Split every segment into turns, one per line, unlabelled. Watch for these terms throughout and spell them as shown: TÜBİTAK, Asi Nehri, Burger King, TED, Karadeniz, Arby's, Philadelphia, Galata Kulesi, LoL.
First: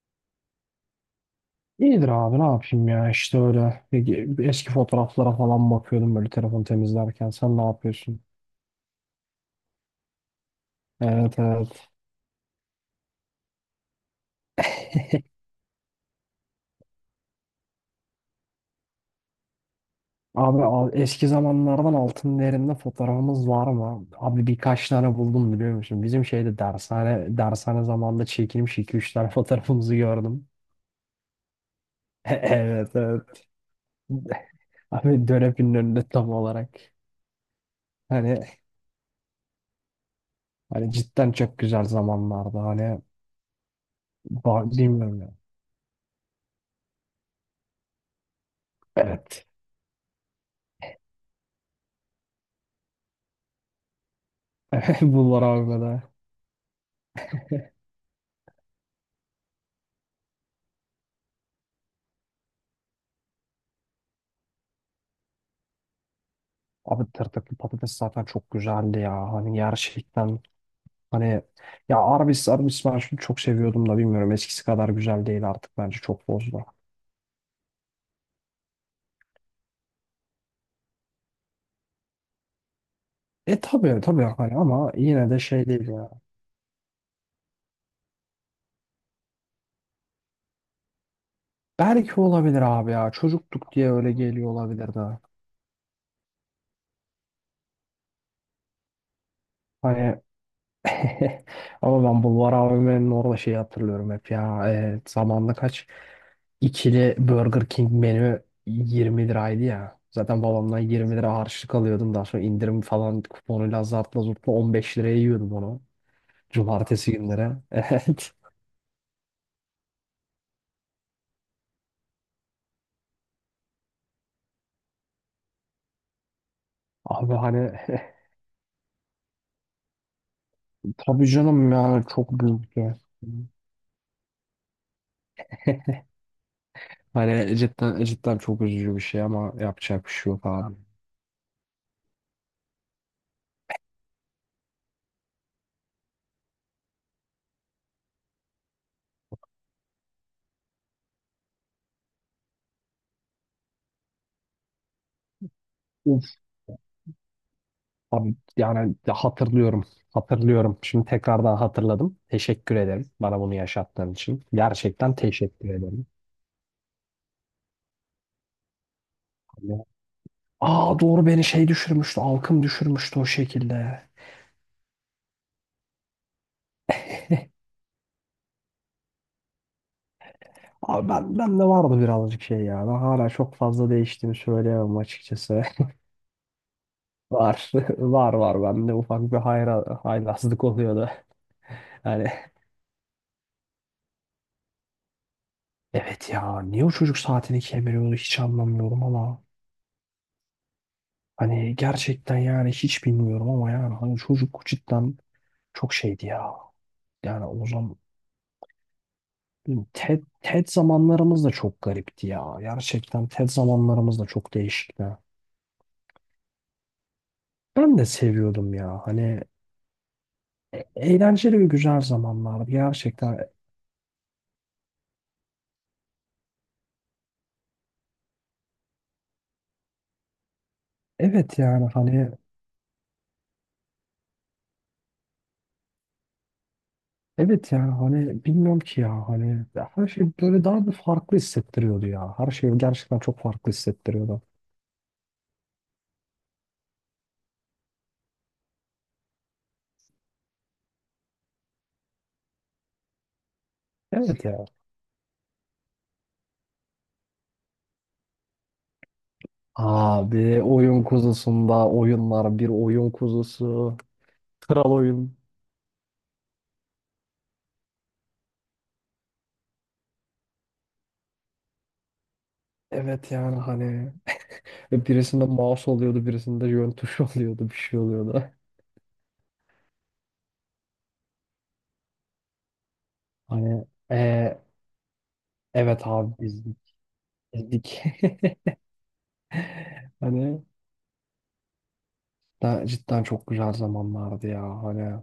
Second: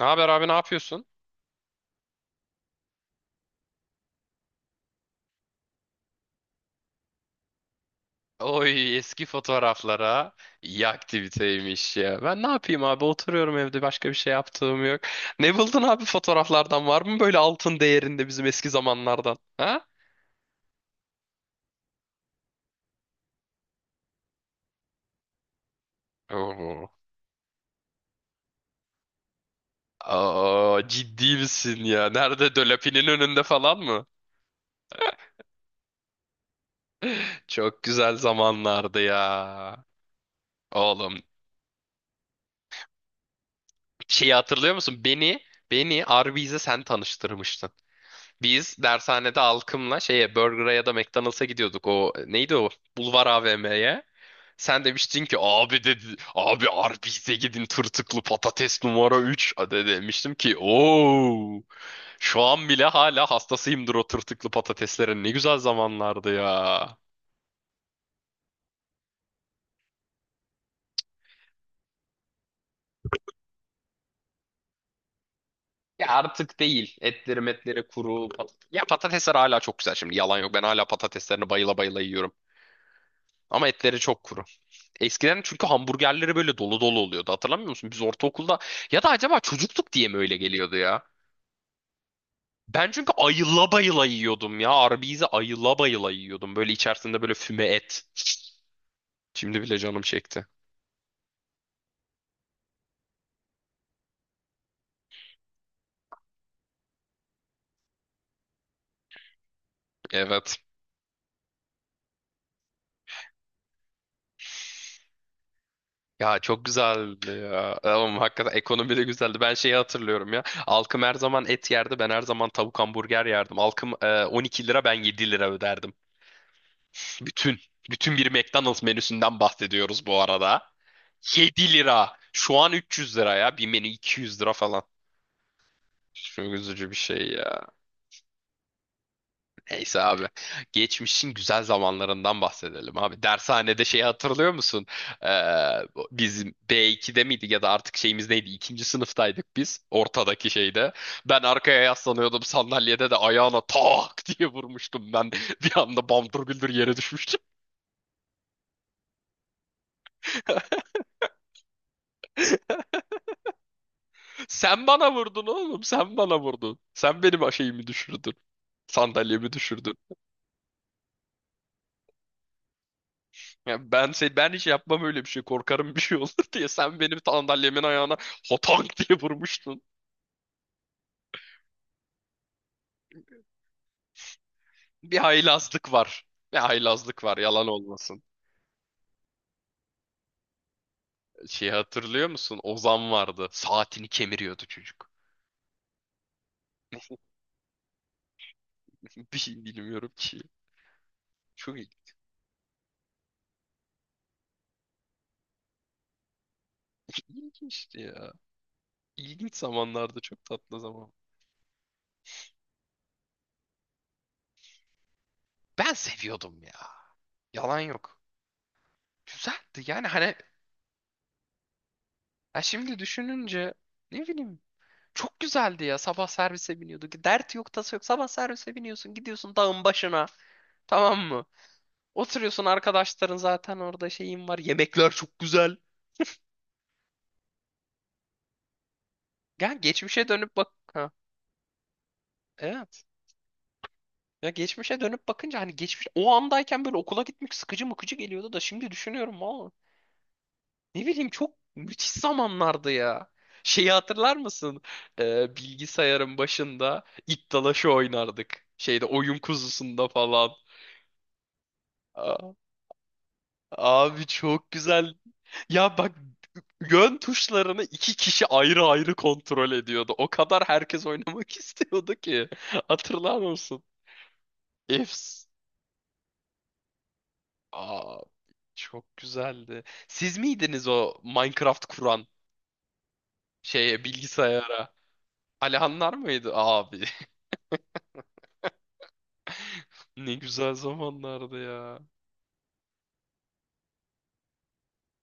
Ne haber abi, ne yapıyorsun?
İyidir abi ne yapayım ya işte öyle eski fotoğraflara falan bakıyordum böyle telefon temizlerken sen ne yapıyorsun?
Oy, eski fotoğraflara iyi
Evet, evet.
aktiviteymiş ya. Ben ne yapayım abi, oturuyorum evde, başka bir şey yaptığım yok. Ne buldun abi, fotoğraflardan var mı böyle altın değerinde bizim eski zamanlardan? Ha?
Abi eski zamanlardan altın değerinde fotoğrafımız var mı? Abi birkaç tane buldum biliyor musun? Bizim şeyde
Oo.
dershane zamanında çekilmiş iki üç tane fotoğrafımızı gördüm.
Aa, ciddi misin ya? Nerede,
Evet,
Dölapi'nin önünde
evet.
falan mı?
Abi dönepin önünde tam olarak.
Çok güzel
Hani
zamanlardı ya.
hani
Oğlum,
cidden çok güzel zamanlardı hani
şeyi hatırlıyor musun?
bilmiyorum ya.
Beni Arby's'e sen tanıştırmıştın. Biz dershanede
Evet.
alkımla şeye Burger'a ya da McDonald's'a gidiyorduk. O neydi o? Bulvar AVM'ye. Sen demiştin ki
Bunlar abi
abi,
de.
dedi abi Arby's'e gidin tırtıklı patates numara 3. De demiştim ki ooo, şu an bile hala hastasıyımdır o tırtıklı patateslerin, ne güzel zamanlardı ya.
Abi tırtıklı patates zaten çok güzeldi ya. Hani gerçekten hani ya Arby's ben şunu çok seviyordum da bilmiyorum eskisi kadar güzel değil artık bence
Ya
çok
artık
bozdu.
değil. Etleri metleri kuru. Pat ya, patatesler hala çok güzel şimdi, yalan yok. Ben hala patateslerini bayıla bayıla yiyorum.
E
Ama etleri
tabii,
çok
tabii
kuru.
hani ama yine de
Eskiden
şey
çünkü
değil ya.
hamburgerleri böyle dolu dolu oluyordu. Hatırlamıyor musun? Biz ortaokulda, ya da acaba çocukluk diye mi öyle geliyordu ya?
Belki olabilir
Ben
abi ya.
çünkü ayıla
Çocukluk diye
bayıla
öyle geliyor
yiyordum ya.
olabilir de.
Arby's'i ayıla bayıla yiyordum. Böyle içerisinde böyle füme et. Şimdi bile canım
Hani,
çekti.
ama ben Bulvar AVM'nin orada şeyi hatırlıyorum hep ya. Zamanında kaç? İkili Burger King menü 20 liraydı ya. Zaten
Evet.
babamdan 20 lira harçlık alıyordum. Daha sonra indirim falan kuponuyla zartla zurtla 15 liraya yiyordum onu.
Ya çok
Cumartesi
güzeldi
günleri.
ya. Ama
Evet.
hakikaten ekonomi de güzeldi. Ben şeyi hatırlıyorum ya. Alkım her zaman et yerdi. Ben her zaman tavuk hamburger yerdim. Alkım 12 lira, ben 7 lira öderdim.
Abi
Bütün.
hani,
Bütün bir McDonald's menüsünden bahsediyoruz bu arada.
tabii
7
canım yani
lira.
çok
Şu an
büyük bir
300 lira ya. Bir menü 200 lira falan.
şey.
Çok üzücü bir şey
Hani
ya.
cidden, cidden çok üzücü bir şey ama
Neyse
yapacak bir
abi.
şey yok abi.
Geçmişin güzel zamanlarından bahsedelim abi. Dershanede şeyi hatırlıyor musun? Ee, bizim B2'de miydik ya da artık şeyimiz neydi? İkinci sınıftaydık biz. Ortadaki şeyde. Ben arkaya yaslanıyordum sandalyede de ayağına tak diye vurmuştum ben. Bir anda bamdır güldür yere düşmüştüm.
Abi yani hatırlıyorum. Hatırlıyorum. Şimdi tekrardan hatırladım. Teşekkür ederim bana bunu yaşattığın için.
Sen bana
Gerçekten
vurdun
teşekkür
oğlum.
ederim.
Sen bana vurdun. Sen benim şeyimi düşürdün. Sandalyemi
Hani-
düşürdün.
Aa, doğru, beni şey düşürmüştü. Alkım düşürmüştü o
Ya
şekilde.
ben hiç yapmam öyle bir şey. Korkarım bir şey olur diye. Sen benim sandalyemin ayağına hotank diye vurmuştun.
Abi ben de vardı birazcık şey ya. Ben hala çok fazla değiştiğini söyleyemem
Bir
açıkçası.
haylazlık var. Bir haylazlık var,
Var.
yalan olmasın.
Var, var. Bende ufak bir haylazlık oluyordu.
Şeyi
Yani
hatırlıyor musun? Ozan vardı. Saatini kemiriyordu çocuk.
evet ya, niye o çocuk saatini kemiriyordu hiç anlamıyorum
Bir
ama
şey bilmiyorum ki.
hani
Çok
gerçekten yani hiç bilmiyorum ama yani hani çocuk cidden çok şeydi ya. Yani o zaman
ilginçti ya. İlginç zamanlarda,
TED,
çok
TED
tatlı zaman.
zamanlarımız da çok garipti ya. Gerçekten TED zamanlarımız da çok değişikti.
Ben seviyordum ya. Yalan
Ben de
yok.
seviyordum ya. Hani
Güzeldi yani hani,
eğlenceli ve güzel
ya
zamanlardı
şimdi
gerçekten.
düşününce ne bileyim. Çok güzeldi ya. Sabah servise biniyorduk. Dert yok, tası yok. Sabah servise biniyorsun, gidiyorsun dağın başına. Tamam mı?
Evet yani hani
Oturuyorsun, arkadaşların zaten orada, şeyin var. Yemekler çok güzel.
evet yani hani bilmiyorum ki ya hani
Ya
her şey
geçmişe dönüp
böyle
bak.
daha bir
Ha,
farklı hissettiriyordu ya. Her şey
evet.
gerçekten çok farklı hissettiriyordu.
Ya geçmişe dönüp bakınca hani geçmiş o andayken böyle okula gitmek sıkıcı mıkıcı geliyordu da, şimdi düşünüyorum valla, ne bileyim çok müthiş zamanlardı ya. Şeyi hatırlar
Evet ya.
mısın? Bilgisayarın başında iddalaşı oynardık. Şeyde oyun kuzusunda
Abi
falan.
oyun kuzusunda oyunlar, bir oyun kuzusu.
Abi çok
Kral
güzel.
oyun.
Ya bak, yön tuşlarını iki kişi ayrı ayrı kontrol ediyordu. O kadar herkes oynamak istiyordu ki.
Evet
Hatırlar
yani
mısın?
hani ve birisinde
Efs.
mouse oluyordu, birisinde yön tuşu oluyordu, bir şey
Aa,
oluyordu.
çok güzeldi. Siz miydiniz o Minecraft kuran
Hani
şeye,
e,
bilgisayara?
evet
Alihanlar
abi
mıydı
biz
abi?
bizdik.
Ne
Hani
güzel zamanlardı ya.
cidden çok güzel zamanlardı ya. Hani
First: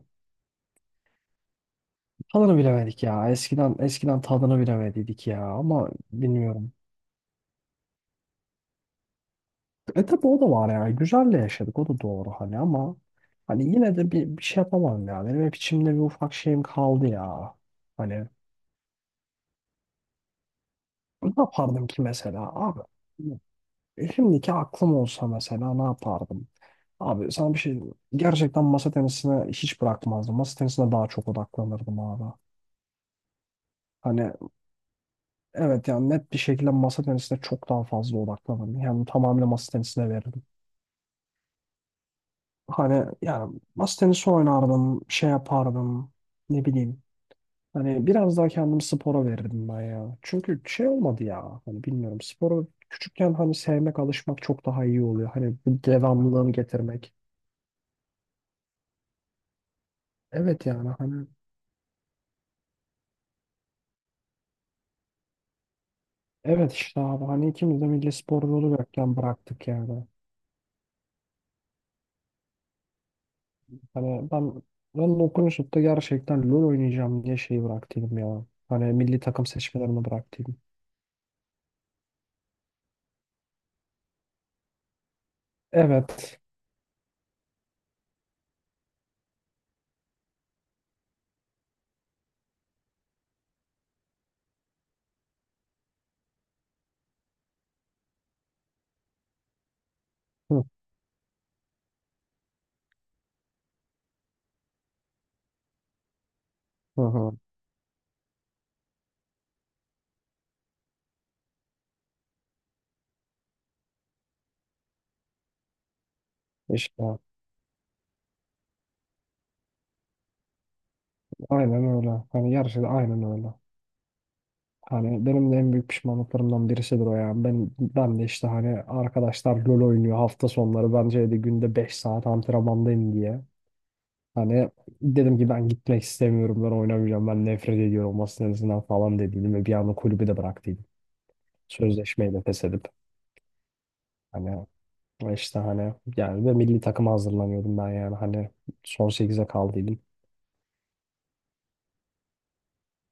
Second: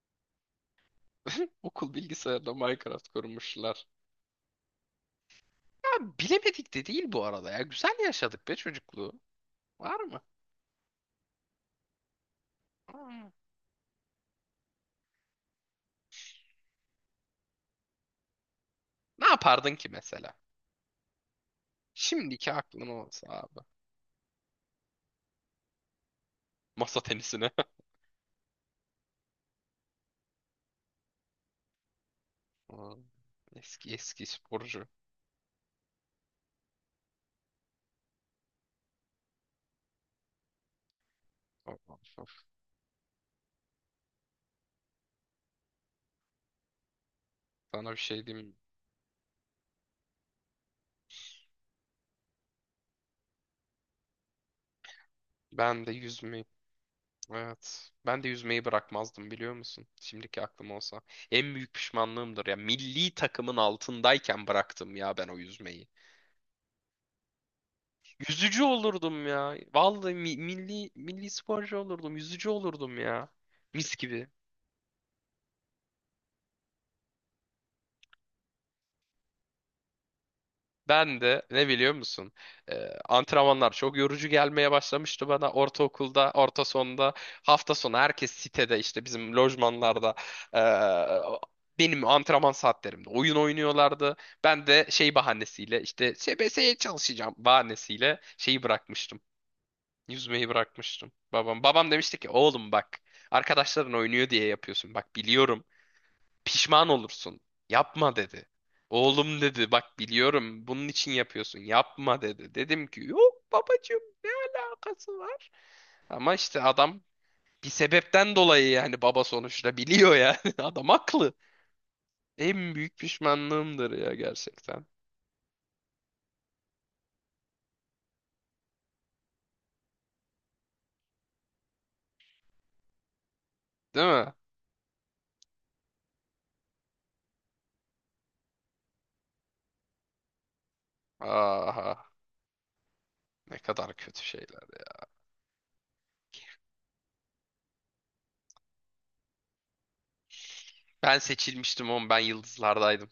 Okul bilgisayarına
tadını bilemedik
Minecraft
ya. Eskiden,
kurmuşlar.
eskiden tadını bilemediydik ya ama
Ya
bilmiyorum.
bilemedik de değil bu arada ya. Güzel yaşadık be çocukluğu. Var
E
mı?
tabi o da var ya. Güzelle yaşadık o da doğru hani ama
Hmm.
hani yine de bir şey yapamam ya. Benim hep içimde bir ufak şeyim kaldı ya. Hani
Ne yapardın ki mesela?
ne yapardım ki mesela
Şimdiki
abi?
aklım olsa abi.
Şimdiki aklım olsa mesela ne yapardım?
Masa
Abi
tenisine.
sana bir şey diyeyim mi? Gerçekten masa tenisine hiç bırakmazdım. Masa tenisine daha çok odaklanırdım abi.
Aa, eski eski
Hani
sporcu.
evet yani net bir şekilde masa tenisine çok daha fazla odaklanırdım. Yani tamamıyla masa tenisine verirdim.
Of, of, of.
Hani yani masa tenisi oynardım, şey yapardım, ne bileyim.
Sana bir
Hani
şey
biraz
diyeyim
daha
mi?
kendimi spora verirdim ben ya. Çünkü şey olmadı ya. Hani bilmiyorum, sporu küçükken hani sevmek, alışmak çok daha iyi oluyor. Hani bu,
Ben de yüzmeyi.
devamlılığını getirmek.
Evet. Ben de yüzmeyi bırakmazdım biliyor musun? Şimdiki
Evet
aklım
yani
olsa.
hani
En büyük pişmanlığımdır ya. Milli takımın altındayken bıraktım ya ben o yüzmeyi.
evet işte abi hani ikimiz de milli spor
Yüzücü
yolu yokken
olurdum ya.
bıraktık yani.
Vallahi milli sporcu olurdum. Yüzücü olurdum ya. Mis gibi.
Hani ben okumuşup da gerçekten LoL oynayacağım diye şeyi bıraktıydım ya. Hani milli takım seçmelerini bıraktıydım.
Ben de ne biliyor musun? Antrenmanlar çok yorucu gelmeye başlamıştı bana ortaokulda,
Evet.
orta sonda. Hafta sonu herkes sitede işte bizim lojmanlarda benim antrenman saatlerimde oyun oynuyorlardı. Ben de şey bahanesiyle işte SBS'ye çalışacağım bahanesiyle şeyi bırakmıştım. Yüzmeyi
Hı,
bırakmıştım. Babam demişti ki oğlum bak, arkadaşların oynuyor diye yapıyorsun. Bak biliyorum, pişman
hı, hı.
olursun. Yapma dedi. Oğlum dedi, bak biliyorum bunun için yapıyorsun. Yapma dedi. Dedim ki yok babacığım, alakası var. Ama işte adam
İşte
bir sebepten dolayı yani, baba sonuçta biliyor yani. Adam haklı.
aynen öyle. Hani
En
gerçekten
büyük
aynen öyle.
pişmanlığımdır ya gerçekten.
Hani benim de en büyük pişmanlıklarımdan birisidir o, yani ben de işte hani arkadaşlar LoL oynuyor hafta sonları. Bence de günde 5 saat antrenmandayım diye.
Değil mi?
Hani dedim ki ben gitmek istemiyorum, ben oynamayacağım, ben nefret ediyorum masa tenisinden falan dediydim ve bir anda kulübü de bıraktıydım.
Aha,
Sözleşmeyi de feshedip
ne kadar kötü şeyler.
hani işte hani yani ve milli takıma hazırlanıyordum ben yani hani son sekize kaldıydım.
Ben seçilmiştim oğlum, ben yıldızlardaydım.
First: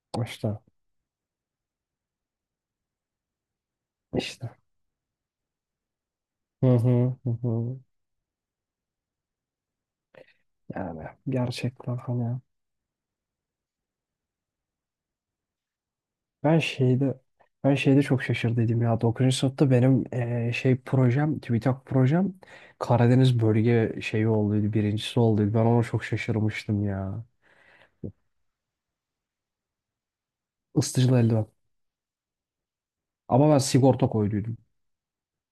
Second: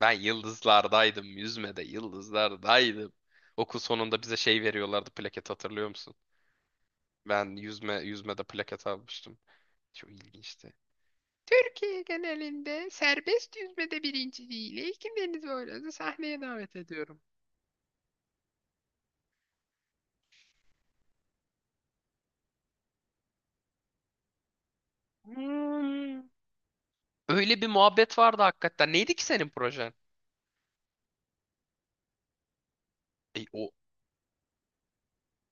Ben
İşte
yıldızlardaydım. Yüzmede yıldızlardaydım. Okul sonunda bize
işte.
şey veriyorlardı, plaket, hatırlıyor musun?
Hı hı, hı
Ben
hı.
yüzmede plaket almıştım. Çok ilginçti.
Yani gerçekten
Türkiye
hani
genelinde serbest yüzmede birinciliğiyle ilkin Deniz Boylarını sahneye
ben
davet
şeyde
ediyorum.
ben şeyde çok şaşırdıydım ya, 9. sınıfta benim şey projem, TÜBİTAK projem, Karadeniz bölge şeyi olduydu, birincisi olduydu, ben ona çok
Hmm.
şaşırmıştım ya.
Öyle bir muhabbet vardı hakikaten. Neydi ki senin projen?
Isıtıcılı eldiven. Ama ben
O
sigorta koyduydum.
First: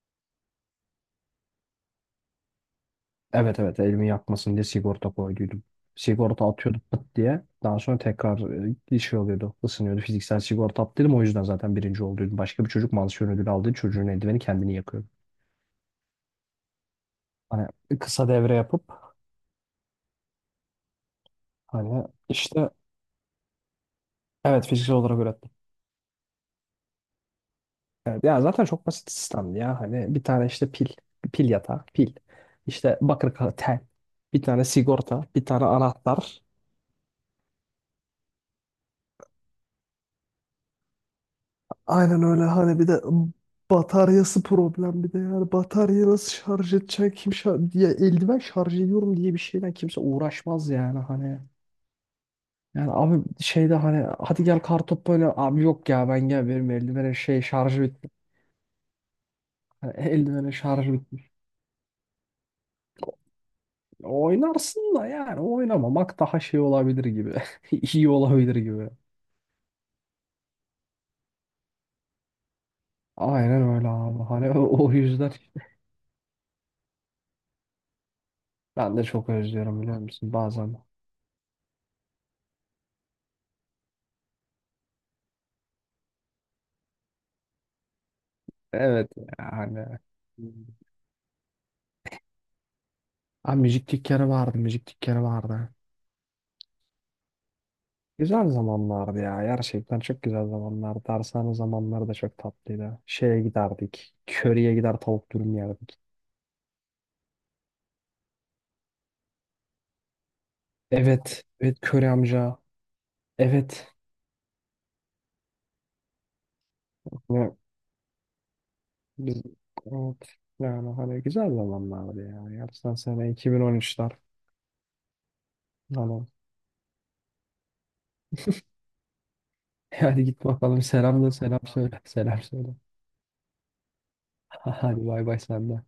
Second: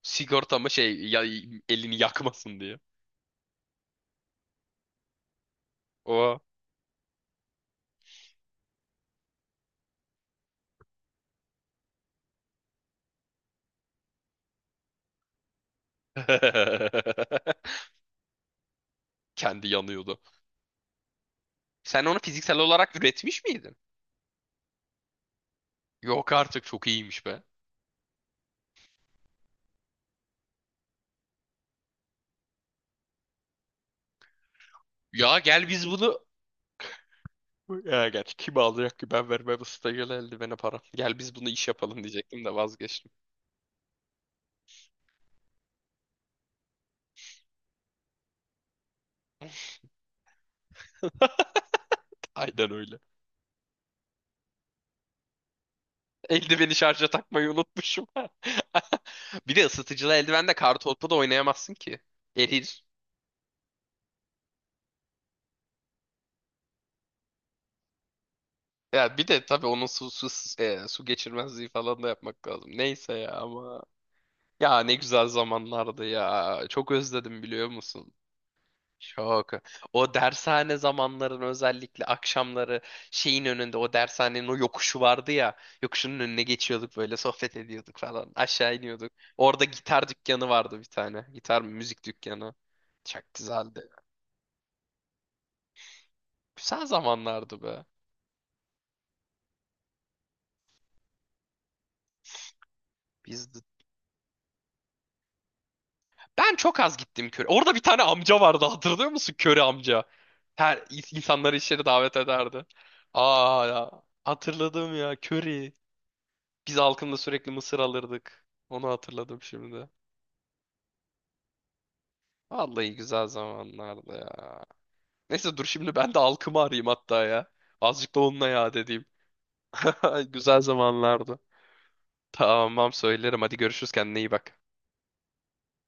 sigorta mı şey ya, elini yakmasın diye.
Evet, evet, elimi yakmasın diye sigorta koyduydum.
O.
Sigorta atıyordu pıt diye. Daha sonra tekrar bir şey oluyordu. Isınıyordu. Fiziksel sigorta attıydım. O yüzden zaten birinci olduydum. Başka bir çocuk, mansiyon ödülü aldığı çocuğun eldiveni kendini yakıyordu. Hani kısa devre yapıp
Kendi yanıyordu. Sen
hani
onu fiziksel
işte
olarak üretmiş miydin?
evet fiziksel olarak ürettim.
Yok artık, çok iyiymiş be.
Evet, ya zaten çok basit sistemdi ya. Hani bir tane işte pil. Pil yatağı. Pil. İşte bakır kağıt tel. Bir tane sigorta.
Ya
Bir tane
gel biz bunu.
anahtar.
Ya gerçi kim alacak ki, ben vermem stajyere eldivene para. Gel biz bunu iş yapalım
Aynen öyle
diyecektim de
hani bir de
vazgeçtim.
bataryası problem, bir de yani bataryayı nasıl şarj edecek, kim şarj diye eldiven şarj ediyorum diye bir şeyle kimse uğraşmaz, yani hani
Aynen
yani
öyle.
abi şeyde hani hadi gel kartopu böyle, abi yok ya ben gel, benim
Eldiveni şarja
eldivenin şey
takmayı
şarjı
unutmuşum.
bitti.
Bir de
Hani
ısıtıcılı
eldivenin
eldivenle
şarjı
kartopu da
bitmiş
oynayamazsın ki. Erir.
oynarsın da, yani oynamamak daha şey olabilir gibi, iyi olabilir gibi,
Ya bir de tabii onun su geçirmezliği falan da yapmak lazım. Neyse ya,
aynen
ama.
öyle abi hani
Ya
o o
ne güzel
yüzden
zamanlardı ya. Çok özledim biliyor musun?
ben de çok
Çok.
özlüyorum biliyor
O
musun
dershane
bazen,
zamanların özellikle akşamları, şeyin önünde, o dershanenin o yokuşu vardı ya. Yokuşun önüne geçiyorduk böyle, sohbet ediyorduk falan. Aşağı
evet
iniyorduk. Orada
yani
gitar dükkanı vardı bir tane. Gitar mı, müzik dükkanı. Çok
abi
güzeldi.
müzik dükkanı vardı, müzik dükkanı vardı.
Güzel zamanlardı be.
Güzel zamanlardı ya. Gerçekten çok güzel zamanlardı. Dershane zamanları da çok tatlıydı. Şeye
Biz
giderdik. Köriye gider tavuk dürüm yerdik.
Ben çok az gittim köre. Orada bir tane amca vardı, hatırlıyor musun? Köre amca. Her
Evet.
insanları
Evet,
içeri
köri
davet
amca.
ederdi. Aa ya.
Evet.
Hatırladım ya, köri. Biz halkımla
Ne,
sürekli mısır alırdık. Onu
biz,
hatırladım şimdi.
evet. Yani hani güzel zamanlardı ya.
Vallahi
Gerçekten
güzel
sene 2013'ler.
zamanlardı ya. Neyse, dur şimdi ben de
Hani.
halkımı arayayım hatta ya. Azıcık da onunla yad edeyim.
Hadi git
Güzel
bakalım. Selam, da
zamanlardı.
selam söyle. Selam söyle.
Tamam söylerim. Hadi görüşürüz, kendine iyi bak.
Hadi, bay bay sen de.